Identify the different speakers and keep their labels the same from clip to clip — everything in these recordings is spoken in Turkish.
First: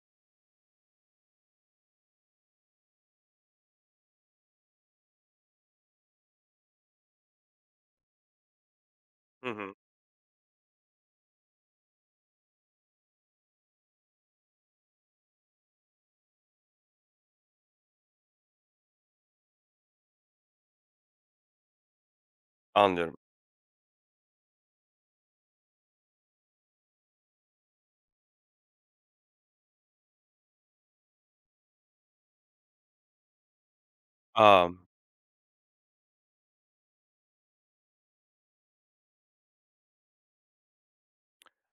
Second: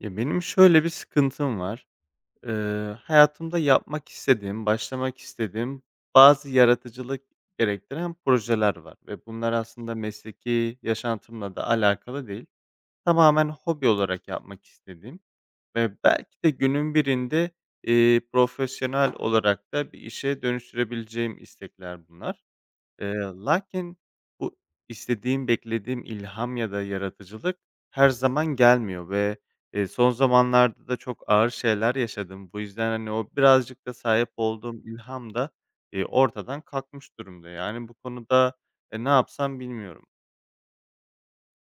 Speaker 1: Ya, benim şöyle bir sıkıntım var. Hayatımda yapmak istediğim, başlamak istediğim bazı yaratıcılık gerektiren projeler var ve
Speaker 2: Hı
Speaker 1: bunlar
Speaker 2: hı.
Speaker 1: aslında mesleki yaşantımla da alakalı değil. Tamamen hobi olarak yapmak istediğim ve belki de günün birinde, profesyonel olarak da bir işe dönüştürebileceğim istekler bunlar.
Speaker 2: Anlıyorum.
Speaker 1: Lakin bu istediğim, beklediğim ilham ya da yaratıcılık her zaman gelmiyor ve son zamanlarda da çok ağır şeyler yaşadım. Bu yüzden, hani, o birazcık da sahip
Speaker 2: A!
Speaker 1: olduğum ilham da ortadan kalkmış durumda. Yani, bu konuda, ne yapsam bilmiyorum.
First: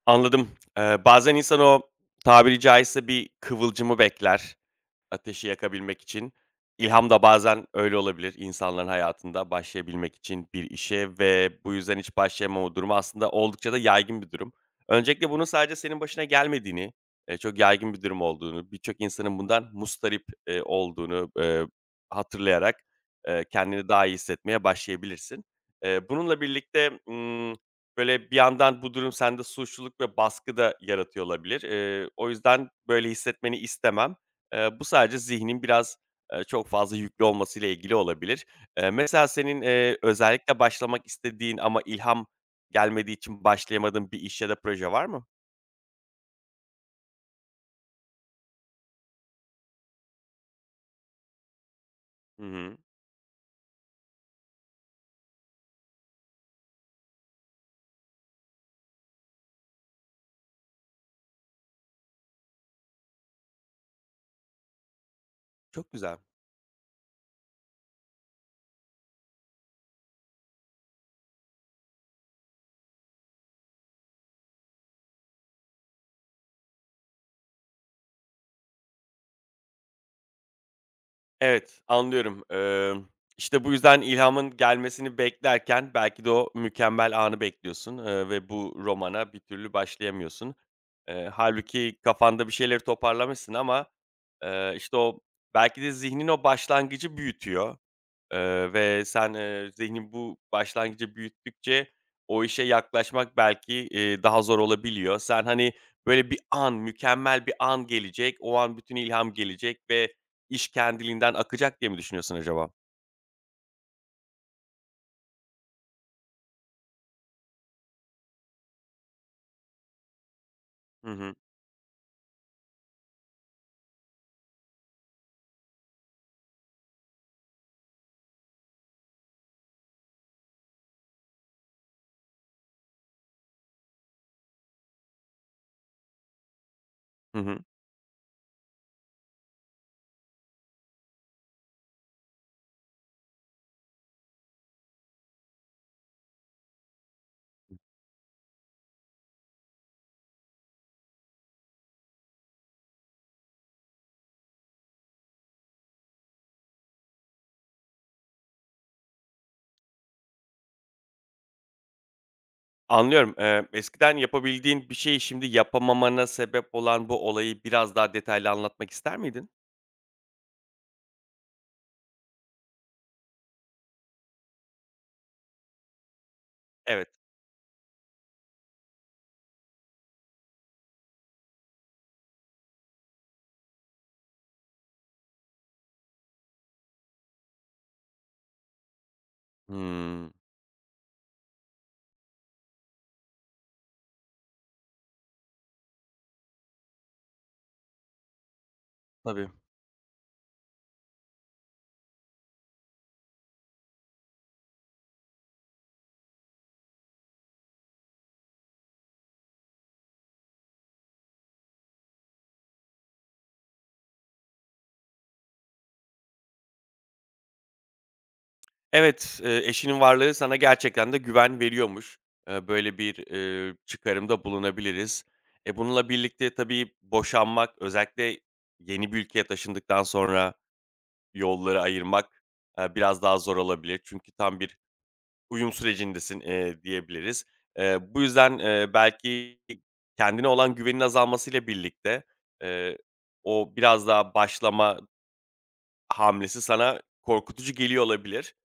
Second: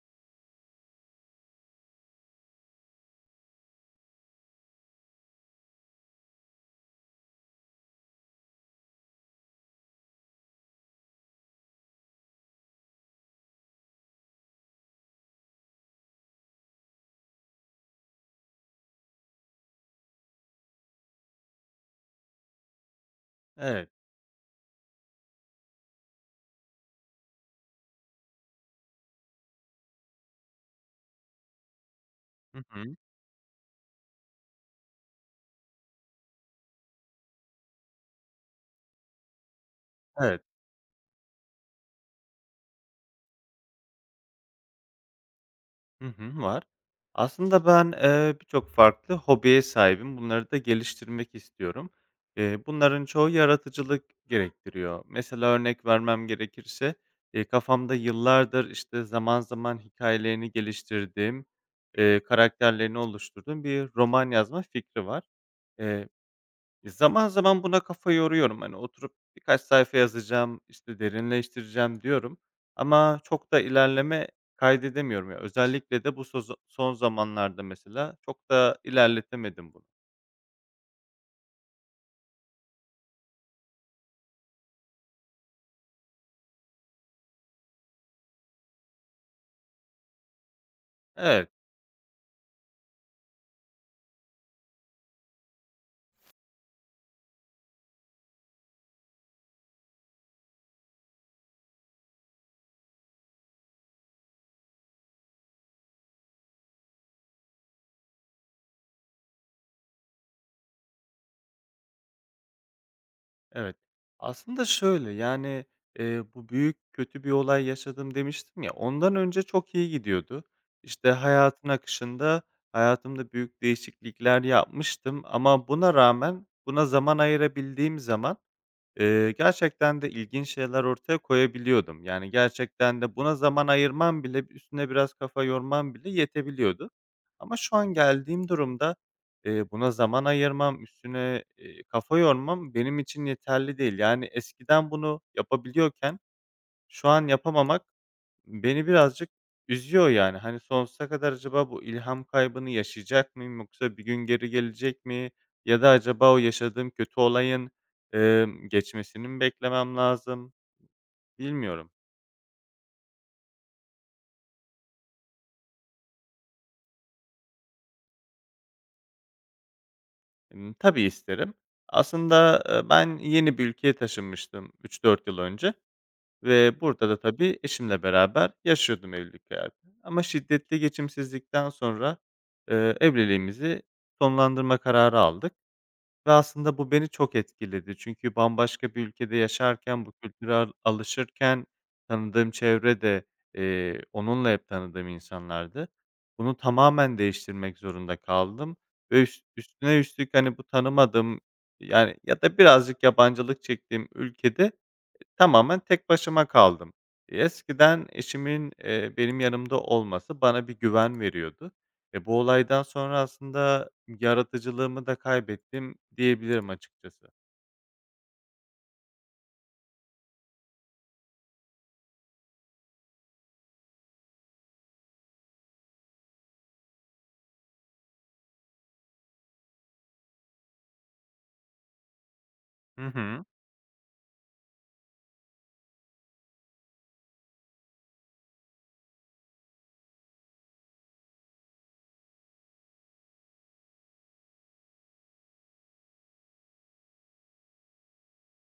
Speaker 2: Anladım. Bazen insan o, tabiri caizse, bir kıvılcımı bekler. Ateşi yakabilmek için. İlham da bazen öyle olabilir insanların hayatında başlayabilmek için bir işe, ve bu yüzden hiç başlayamama durumu aslında oldukça da yaygın bir durum. Öncelikle bunun sadece senin başına gelmediğini, çok yaygın bir durum olduğunu, birçok insanın bundan mustarip olduğunu, hatırlayarak, kendini
Speaker 1: Evet.
Speaker 2: daha iyi hissetmeye başlayabilirsin. Bununla birlikte, böyle, bir yandan bu durum sende suçluluk ve baskı da yaratıyor olabilir. O
Speaker 1: Hı
Speaker 2: yüzden
Speaker 1: hı.
Speaker 2: böyle hissetmeni istemem. Bu sadece zihnin biraz, çok fazla yüklü olmasıyla ilgili olabilir. Mesela senin,
Speaker 1: Evet.
Speaker 2: özellikle başlamak istediğin ama ilham gelmediği için başlayamadığın bir iş ya da proje var mı?
Speaker 1: Hı hı, var. Aslında ben, birçok farklı hobiye sahibim. Bunları da geliştirmek istiyorum.
Speaker 2: Hı hı.
Speaker 1: Bunların çoğu yaratıcılık gerektiriyor. Mesela örnek vermem gerekirse, kafamda yıllardır, işte, zaman zaman hikayelerini geliştirdiğim, karakterlerini oluşturduğum bir roman yazma fikri var.
Speaker 2: Çok güzel.
Speaker 1: E, zaman zaman buna kafa yoruyorum. Hani, oturup birkaç sayfa yazacağım, işte, derinleştireceğim diyorum ama çok da ilerleme kaydedemiyorum. Ya, özellikle de bu soza son zamanlarda mesela çok da ilerletemedim bunu.
Speaker 2: Evet, anlıyorum. İşte, bu yüzden ilhamın gelmesini beklerken belki de o mükemmel anı bekliyorsun, ve bu romana bir türlü başlayamıyorsun.
Speaker 1: Evet,
Speaker 2: Hâlbuki kafanda bir şeyleri toparlamışsın ama, işte, o belki de zihnin o başlangıcı büyütüyor. Ve sen, zihnin bu başlangıcı büyüttükçe o işe yaklaşmak belki, daha zor olabiliyor. Sen, hani, böyle bir an, mükemmel bir an gelecek, o an bütün ilham gelecek ve iş kendiliğinden akacak diye mi düşünüyorsun acaba?
Speaker 1: evet. Aslında şöyle, yani, bu büyük, kötü bir olay yaşadım demiştim ya, ondan önce çok iyi gidiyordu.
Speaker 2: Hı
Speaker 1: İşte,
Speaker 2: hı.
Speaker 1: hayatın akışında hayatımda büyük değişiklikler yapmıştım ama buna rağmen buna zaman ayırabildiğim zaman gerçekten de ilginç şeyler ortaya koyabiliyordum. Yani, gerçekten de buna zaman ayırmam bile, üstüne biraz kafa yormam bile yetebiliyordu.
Speaker 2: Hı
Speaker 1: Ama
Speaker 2: hı.
Speaker 1: şu an geldiğim durumda, buna zaman ayırmam, üstüne, kafa yormam benim için yeterli değil. Yani, eskiden bunu yapabiliyorken şu an yapamamak beni birazcık üzüyor yani. Hani, sonsuza kadar acaba bu ilham kaybını yaşayacak mıyım yoksa bir gün geri gelecek mi? Ya da acaba o yaşadığım kötü olayın, geçmesini mi beklemem lazım? Bilmiyorum.
Speaker 2: Anlıyorum. Eskiden yapabildiğin bir şeyi şimdi yapamamana sebep olan bu olayı biraz daha detaylı anlatmak ister miydin?
Speaker 1: Tabii isterim. Aslında, ben yeni bir ülkeye taşınmıştım 3-4 yıl önce ve
Speaker 2: Evet.
Speaker 1: burada da tabii eşimle beraber yaşıyordum evlilik hayatı ama şiddetli geçimsizlikten sonra, evliliğimizi sonlandırma kararı aldık. Ve aslında bu beni çok etkiledi. Çünkü bambaşka bir ülkede yaşarken, bu
Speaker 2: Hımm.
Speaker 1: kültüre alışırken tanıdığım çevre de, onunla hep tanıdığım insanlardı. Bunu tamamen değiştirmek zorunda kaldım ve üst
Speaker 2: Tabii.
Speaker 1: üstüne üstlük, hani, bu tanımadığım, yani, ya da birazcık yabancılık çektiğim ülkede, e, tamamen tek başıma kaldım. Eskiden eşimin, benim yanımda olması bana bir güven veriyordu. E, bu olaydan sonra aslında yaratıcılığımı da kaybettim diyebilirim açıkçası.
Speaker 2: Evet, eşinin varlığı sana gerçekten de güven veriyormuş. Böyle bir, çıkarımda bulunabiliriz. E, bununla birlikte tabii boşanmak, özellikle yeni bir ülkeye taşındıktan sonra yolları ayırmak,
Speaker 1: Hı
Speaker 2: biraz daha
Speaker 1: hı.
Speaker 2: zor olabilir. Çünkü tam bir uyum sürecindesin, diyebiliriz. Bu yüzden, belki kendine olan güvenin azalmasıyla birlikte, eee, o biraz daha başlama hamlesi sana korkutucu geliyor olabilir.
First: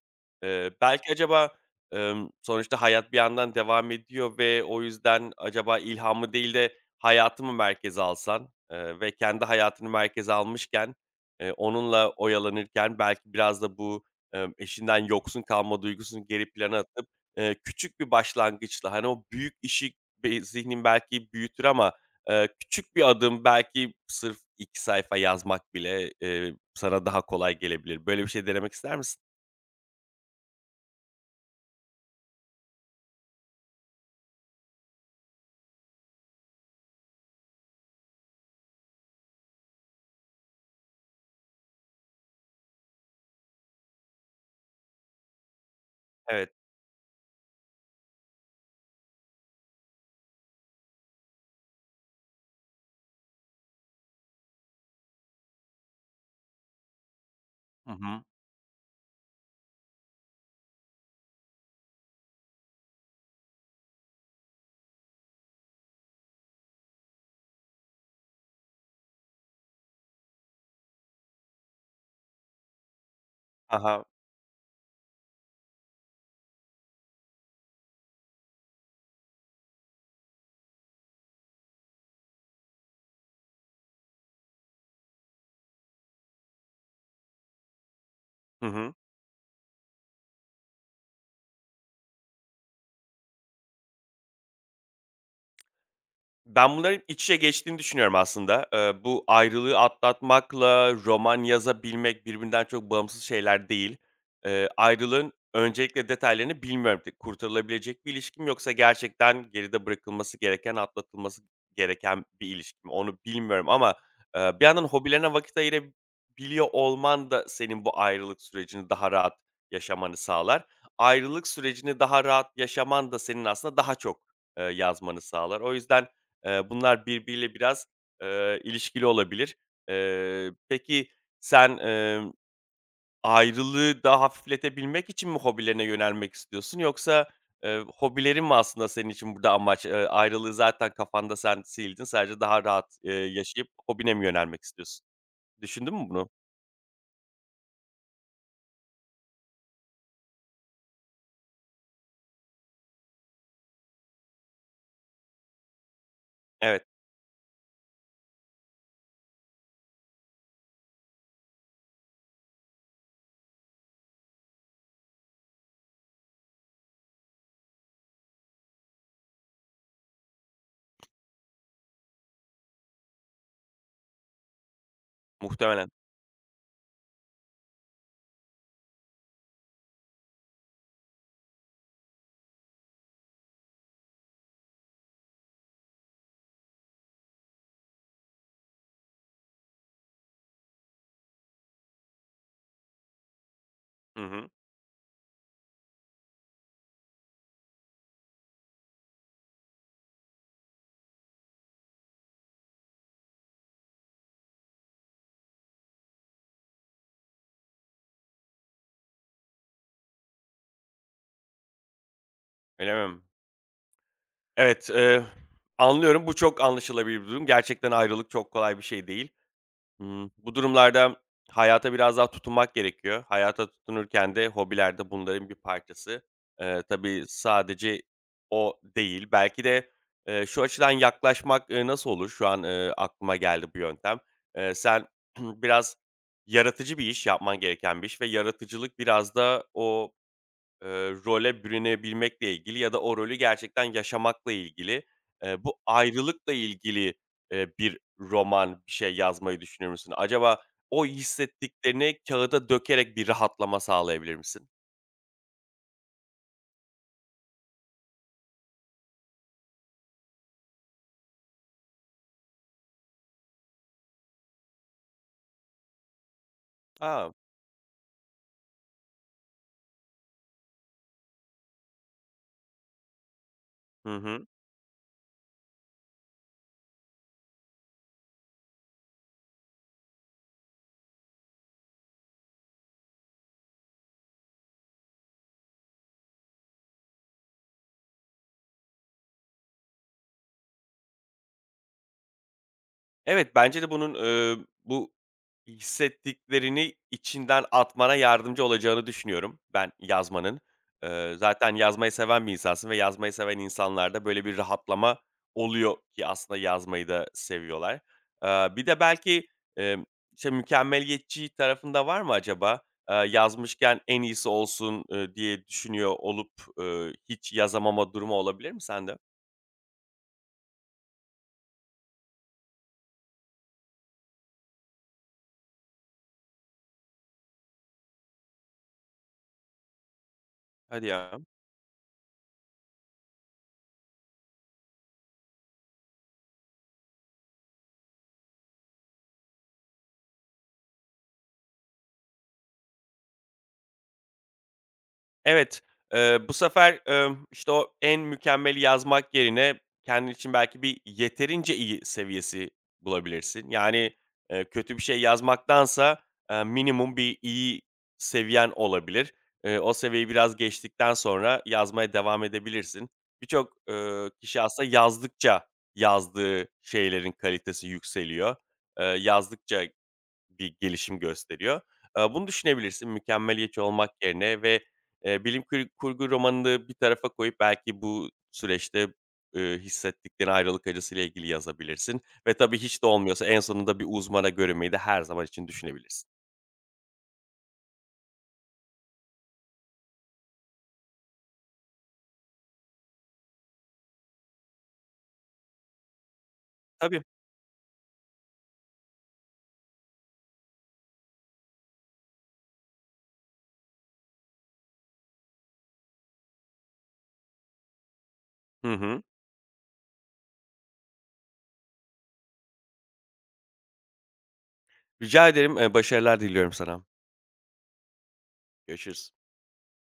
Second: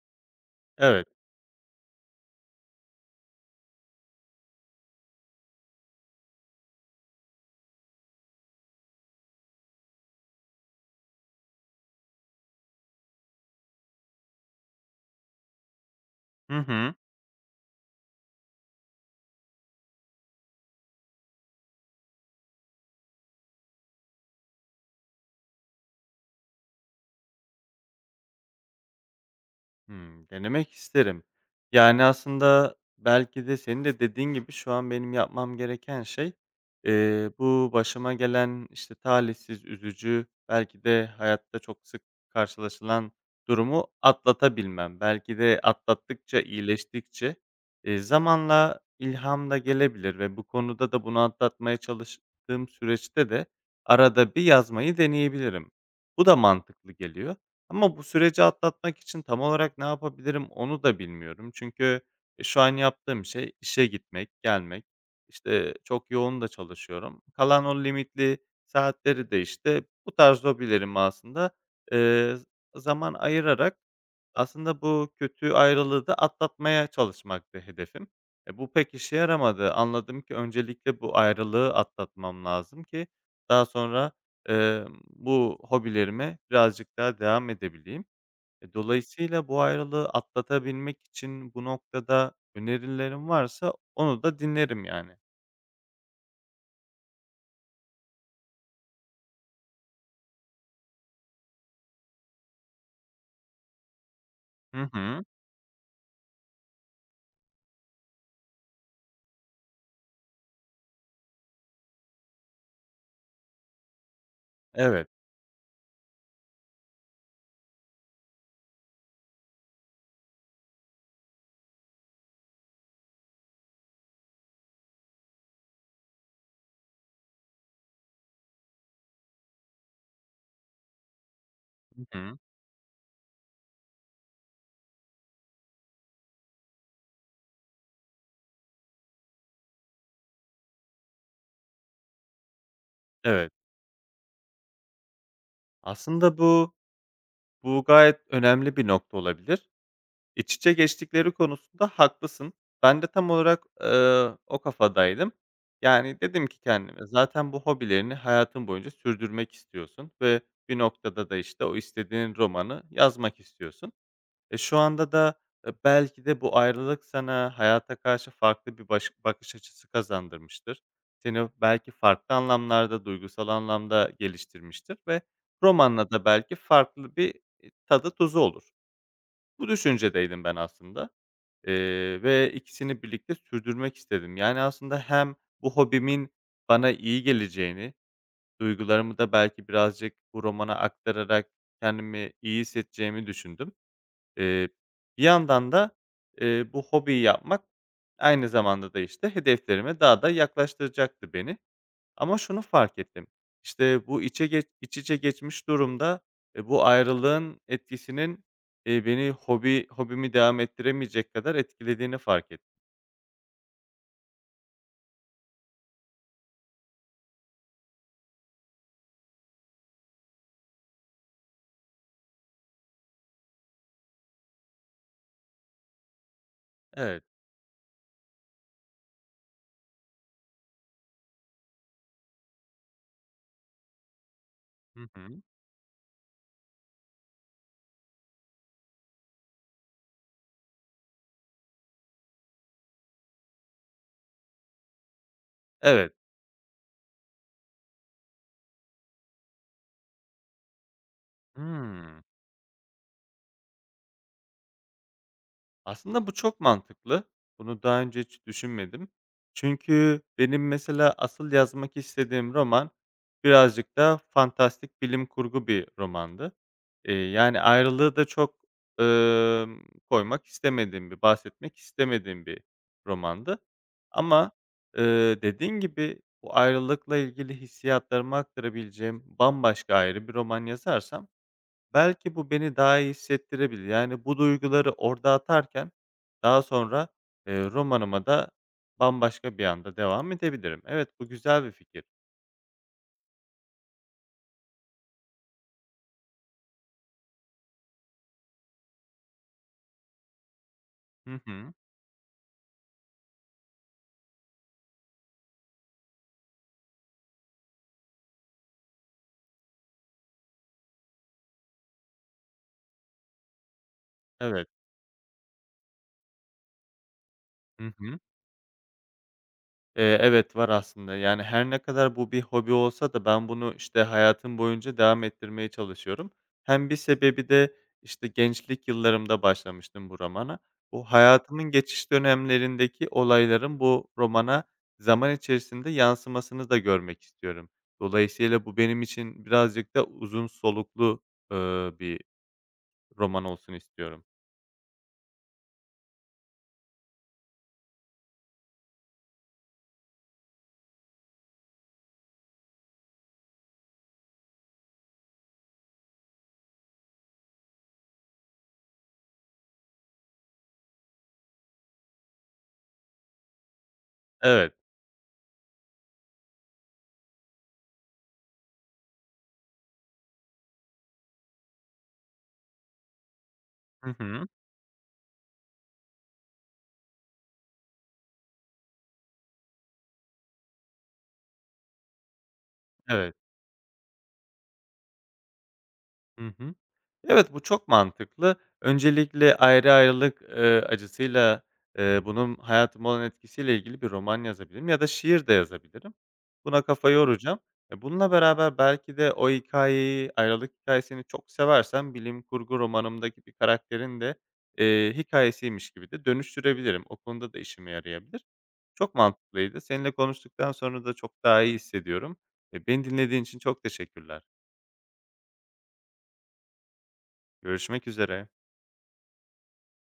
Speaker 1: Evet.
Speaker 2: Belki acaba, sonuçta hayat bir yandan devam ediyor ve o yüzden acaba ilhamı değil de hayatı mı merkeze alsan, ve kendi hayatını merkeze almışken, onunla oyalanırken belki biraz da bu, eşinden yoksun kalma duygusunu geri
Speaker 1: Hı
Speaker 2: plana
Speaker 1: hı.
Speaker 2: atıp, küçük bir başlangıçla, hani, o büyük işi be zihnin belki büyütür ama, küçük bir adım, belki sırf 2 sayfa yazmak bile, sana daha kolay gelebilir. Böyle bir şey denemek ister misin?
Speaker 1: Hımm, denemek isterim. Yani, aslında belki de senin de dediğin gibi şu an benim yapmam gereken şey, bu başıma gelen, işte, talihsiz, üzücü, belki de hayatta çok sık karşılaşılan durumu atlatabilmem. Belki de atlattıkça,
Speaker 2: Evet.
Speaker 1: iyileştikçe, zamanla ilham da gelebilir ve bu konuda da bunu atlatmaya çalıştığım süreçte de arada bir yazmayı deneyebilirim. Bu da mantıklı geliyor.
Speaker 2: Hı
Speaker 1: Ama bu
Speaker 2: hı.
Speaker 1: süreci atlatmak için tam olarak ne yapabilirim onu da bilmiyorum. Çünkü, e, şu an yaptığım şey işe gitmek, gelmek. İşte, çok yoğun da çalışıyorum. Kalan o limitli saatleri de, işte, bu tarz hobilerime aslında, eee, zaman ayırarak
Speaker 2: Aha ha.
Speaker 1: aslında bu kötü ayrılığı da atlatmaya çalışmaktı hedefim. E, bu pek işe yaramadı. Anladım ki öncelikle bu ayrılığı atlatmam lazım ki daha sonra bu hobilerime birazcık daha devam edebileyim.
Speaker 2: Hı
Speaker 1: E,
Speaker 2: hı.
Speaker 1: dolayısıyla bu ayrılığı atlatabilmek için bu noktada önerilerim varsa onu da dinlerim yani.
Speaker 2: Ben bunların iç içe geçtiğini düşünüyorum aslında. Bu ayrılığı atlatmakla roman yazabilmek birbirinden çok bağımsız şeyler değil.
Speaker 1: Hı hı.
Speaker 2: Ayrılığın öncelikle detaylarını bilmiyorum. T kurtarılabilecek bir ilişki yoksa gerçekten geride bırakılması gereken, atlatılması gereken bir ilişki. Onu bilmiyorum ama, bir yandan
Speaker 1: Evet.
Speaker 2: hobilerine vakit ayırabiliyor olman da senin bu ayrılık sürecini daha rahat yaşamanı sağlar. Ayrılık sürecini daha rahat yaşaman da senin aslında daha çok, yazmanı sağlar. O yüzden, bunlar birbiriyle biraz, ilişkili olabilir. Peki sen,
Speaker 1: Hı hı.
Speaker 2: ayrılığı daha hafifletebilmek için mi hobilerine yönelmek istiyorsun, yoksa, hobilerin mi aslında senin için burada amaç? Ayrılığı zaten kafanda sen sildin, sadece daha rahat,
Speaker 1: Evet.
Speaker 2: yaşayıp hobine mi yönelmek istiyorsun? Düşündün mü bunu?
Speaker 1: Aslında bu gayet önemli bir nokta olabilir. E, İç içe geçtikleri konusunda haklısın. Ben de tam olarak, o kafadaydım. Yani, dedim ki
Speaker 2: Evet,
Speaker 1: kendime, zaten bu hobilerini hayatın boyunca sürdürmek istiyorsun ve bir noktada da, işte, o istediğin romanı yazmak istiyorsun. E, şu anda da, belki de bu ayrılık sana hayata karşı farklı bir bakış açısı kazandırmıştır. Seni belki farklı anlamlarda, duygusal anlamda geliştirmiştir ve
Speaker 2: muhtemelen.
Speaker 1: romanla da belki farklı bir, tadı tuzu olur. Bu düşüncedeydim ben aslında. Ve ikisini birlikte sürdürmek istedim. Yani, aslında hem bu hobimin bana iyi geleceğini, duygularımı da belki birazcık bu romana aktararak kendimi iyi hissedeceğimi düşündüm.
Speaker 2: Hı hı.
Speaker 1: Eee, Bir yandan da, bu hobiyi yapmak aynı zamanda da, işte, hedeflerime daha da yaklaştıracaktı beni. Ama şunu fark ettim, işte, bu içe geç iç içe geçmiş durumda, bu ayrılığın etkisinin, beni hobimi devam ettiremeyecek kadar etkilediğini fark ettim.
Speaker 2: Öyle mi? Evet, anlıyorum. Bu çok anlaşılabilir bir durum. Gerçekten ayrılık çok kolay bir şey değil. Hımm. Bu durumlarda hayata biraz daha tutunmak gerekiyor. Hayata tutunurken de hobiler de bunların bir parçası. Tabii
Speaker 1: Evet.
Speaker 2: sadece o değil. Belki de, şu açıdan yaklaşmak, nasıl olur? Şu an, aklıma geldi bu yöntem.
Speaker 1: Hı
Speaker 2: Sen
Speaker 1: hı.
Speaker 2: biraz yaratıcı bir iş, yapman gereken bir iş, ve yaratıcılık biraz da o role bürünebilmekle ilgili, ya da o rolü gerçekten yaşamakla ilgili, bu
Speaker 1: Evet.
Speaker 2: ayrılıkla ilgili, bir roman, bir şey yazmayı düşünür müsün? Acaba o hissettiklerini
Speaker 1: Hımm.
Speaker 2: kağıda dökerek bir rahatlama sağlayabilir misin?
Speaker 1: Aslında bu çok mantıklı. Bunu daha önce hiç düşünmedim. Çünkü benim mesela asıl yazmak istediğim roman birazcık da fantastik bilim kurgu bir romandı.
Speaker 2: A!
Speaker 1: Yani ayrılığı da çok, ımm, koymak istemediğim bir, bahsetmek istemediğim bir romandı.
Speaker 2: Hı hı.
Speaker 1: Ama, dediğin gibi bu ayrılıkla ilgili hissiyatlarımı aktarabileceğim bambaşka ayrı bir roman yazarsam belki bu beni daha iyi hissettirebilir. Yani bu duyguları orada atarken daha sonra, romanıma da bambaşka bir anda devam edebilirim. Evet, bu güzel bir fikir.
Speaker 2: Evet, bence de bunun, bu hissettiklerini içinden atmana yardımcı olacağını düşünüyorum, ben yazmanın.
Speaker 1: Hı hı.
Speaker 2: Zaten yazmayı seven bir insansın, ve yazmayı seven insanlarda böyle bir rahatlama oluyor ki aslında yazmayı da seviyorlar. Bir de belki, emm, işte, mükemmeliyetçi tarafın var mı acaba? Yazmışken en iyisi
Speaker 1: Evet.
Speaker 2: olsun, diye düşünüyor olup, hiç
Speaker 1: Hı
Speaker 2: yazamama
Speaker 1: hı.
Speaker 2: durumu olabilir mi sende?
Speaker 1: Evet, var aslında. Yani, her ne kadar bu bir hobi olsa da ben bunu, işte, hayatım boyunca devam ettirmeye çalışıyorum. Hem bir sebebi de, işte, gençlik yıllarımda başlamıştım bu romana. Bu
Speaker 2: Hadi ya.
Speaker 1: hayatımın geçiş dönemlerindeki olayların bu romana zaman içerisinde yansımasını da görmek istiyorum. Dolayısıyla bu benim için birazcık da uzun soluklu, bir roman olsun istiyorum.
Speaker 2: Evet, bu sefer, işte, o en mükemmeli yazmak yerine kendin için belki bir yeterince iyi seviyesi bulabilirsin. Yani, kötü bir şey yazmaktansa, minimum bir iyi seviyen olabilir. O seviyeyi biraz geçtikten sonra yazmaya devam edebilirsin. Birçok, kişi
Speaker 1: Evet.
Speaker 2: aslında yazdıkça yazdığı şeylerin kalitesi yükseliyor. Yazdıkça bir gelişim gösteriyor. Bunu düşünebilirsin mükemmeliyetçi olmak
Speaker 1: Hı hı.
Speaker 2: yerine, ve, bilim kür kurgu romanını bir tarafa koyup belki bu süreçte, hissettikleri ayrılık acısıyla ilgili yazabilirsin, ve tabii hiç de
Speaker 1: Evet.
Speaker 2: olmuyorsa en sonunda bir uzmana görünmeyi de her zaman için düşünebilirsin.
Speaker 1: Hı hı. Evet, bu çok mantıklı. Öncelikle ayrılık, acısıyla, bunun hayatıma olan etkisiyle ilgili bir roman yazabilirim ya da şiir de yazabilirim. Buna kafa
Speaker 2: Tabii.
Speaker 1: yoracağım. E, bununla beraber belki de o hikâyeyi, ayrılık hikayesini çok seversem bilim kurgu romanımdaki bir karakterin de, hikâyesiymiş gibi de dönüştürebilirim. O konuda da işime yarayabilir.
Speaker 2: Hı
Speaker 1: Çok
Speaker 2: hı.
Speaker 1: mantıklıydı. Seninle konuştuktan sonra da çok daha iyi hissediyorum. E, beni dinlediğin için çok teşekkürler.
Speaker 2: Rica ederim, başarılar diliyorum sana.
Speaker 1: Görüşmek üzere.
Speaker 2: Görüşürüz.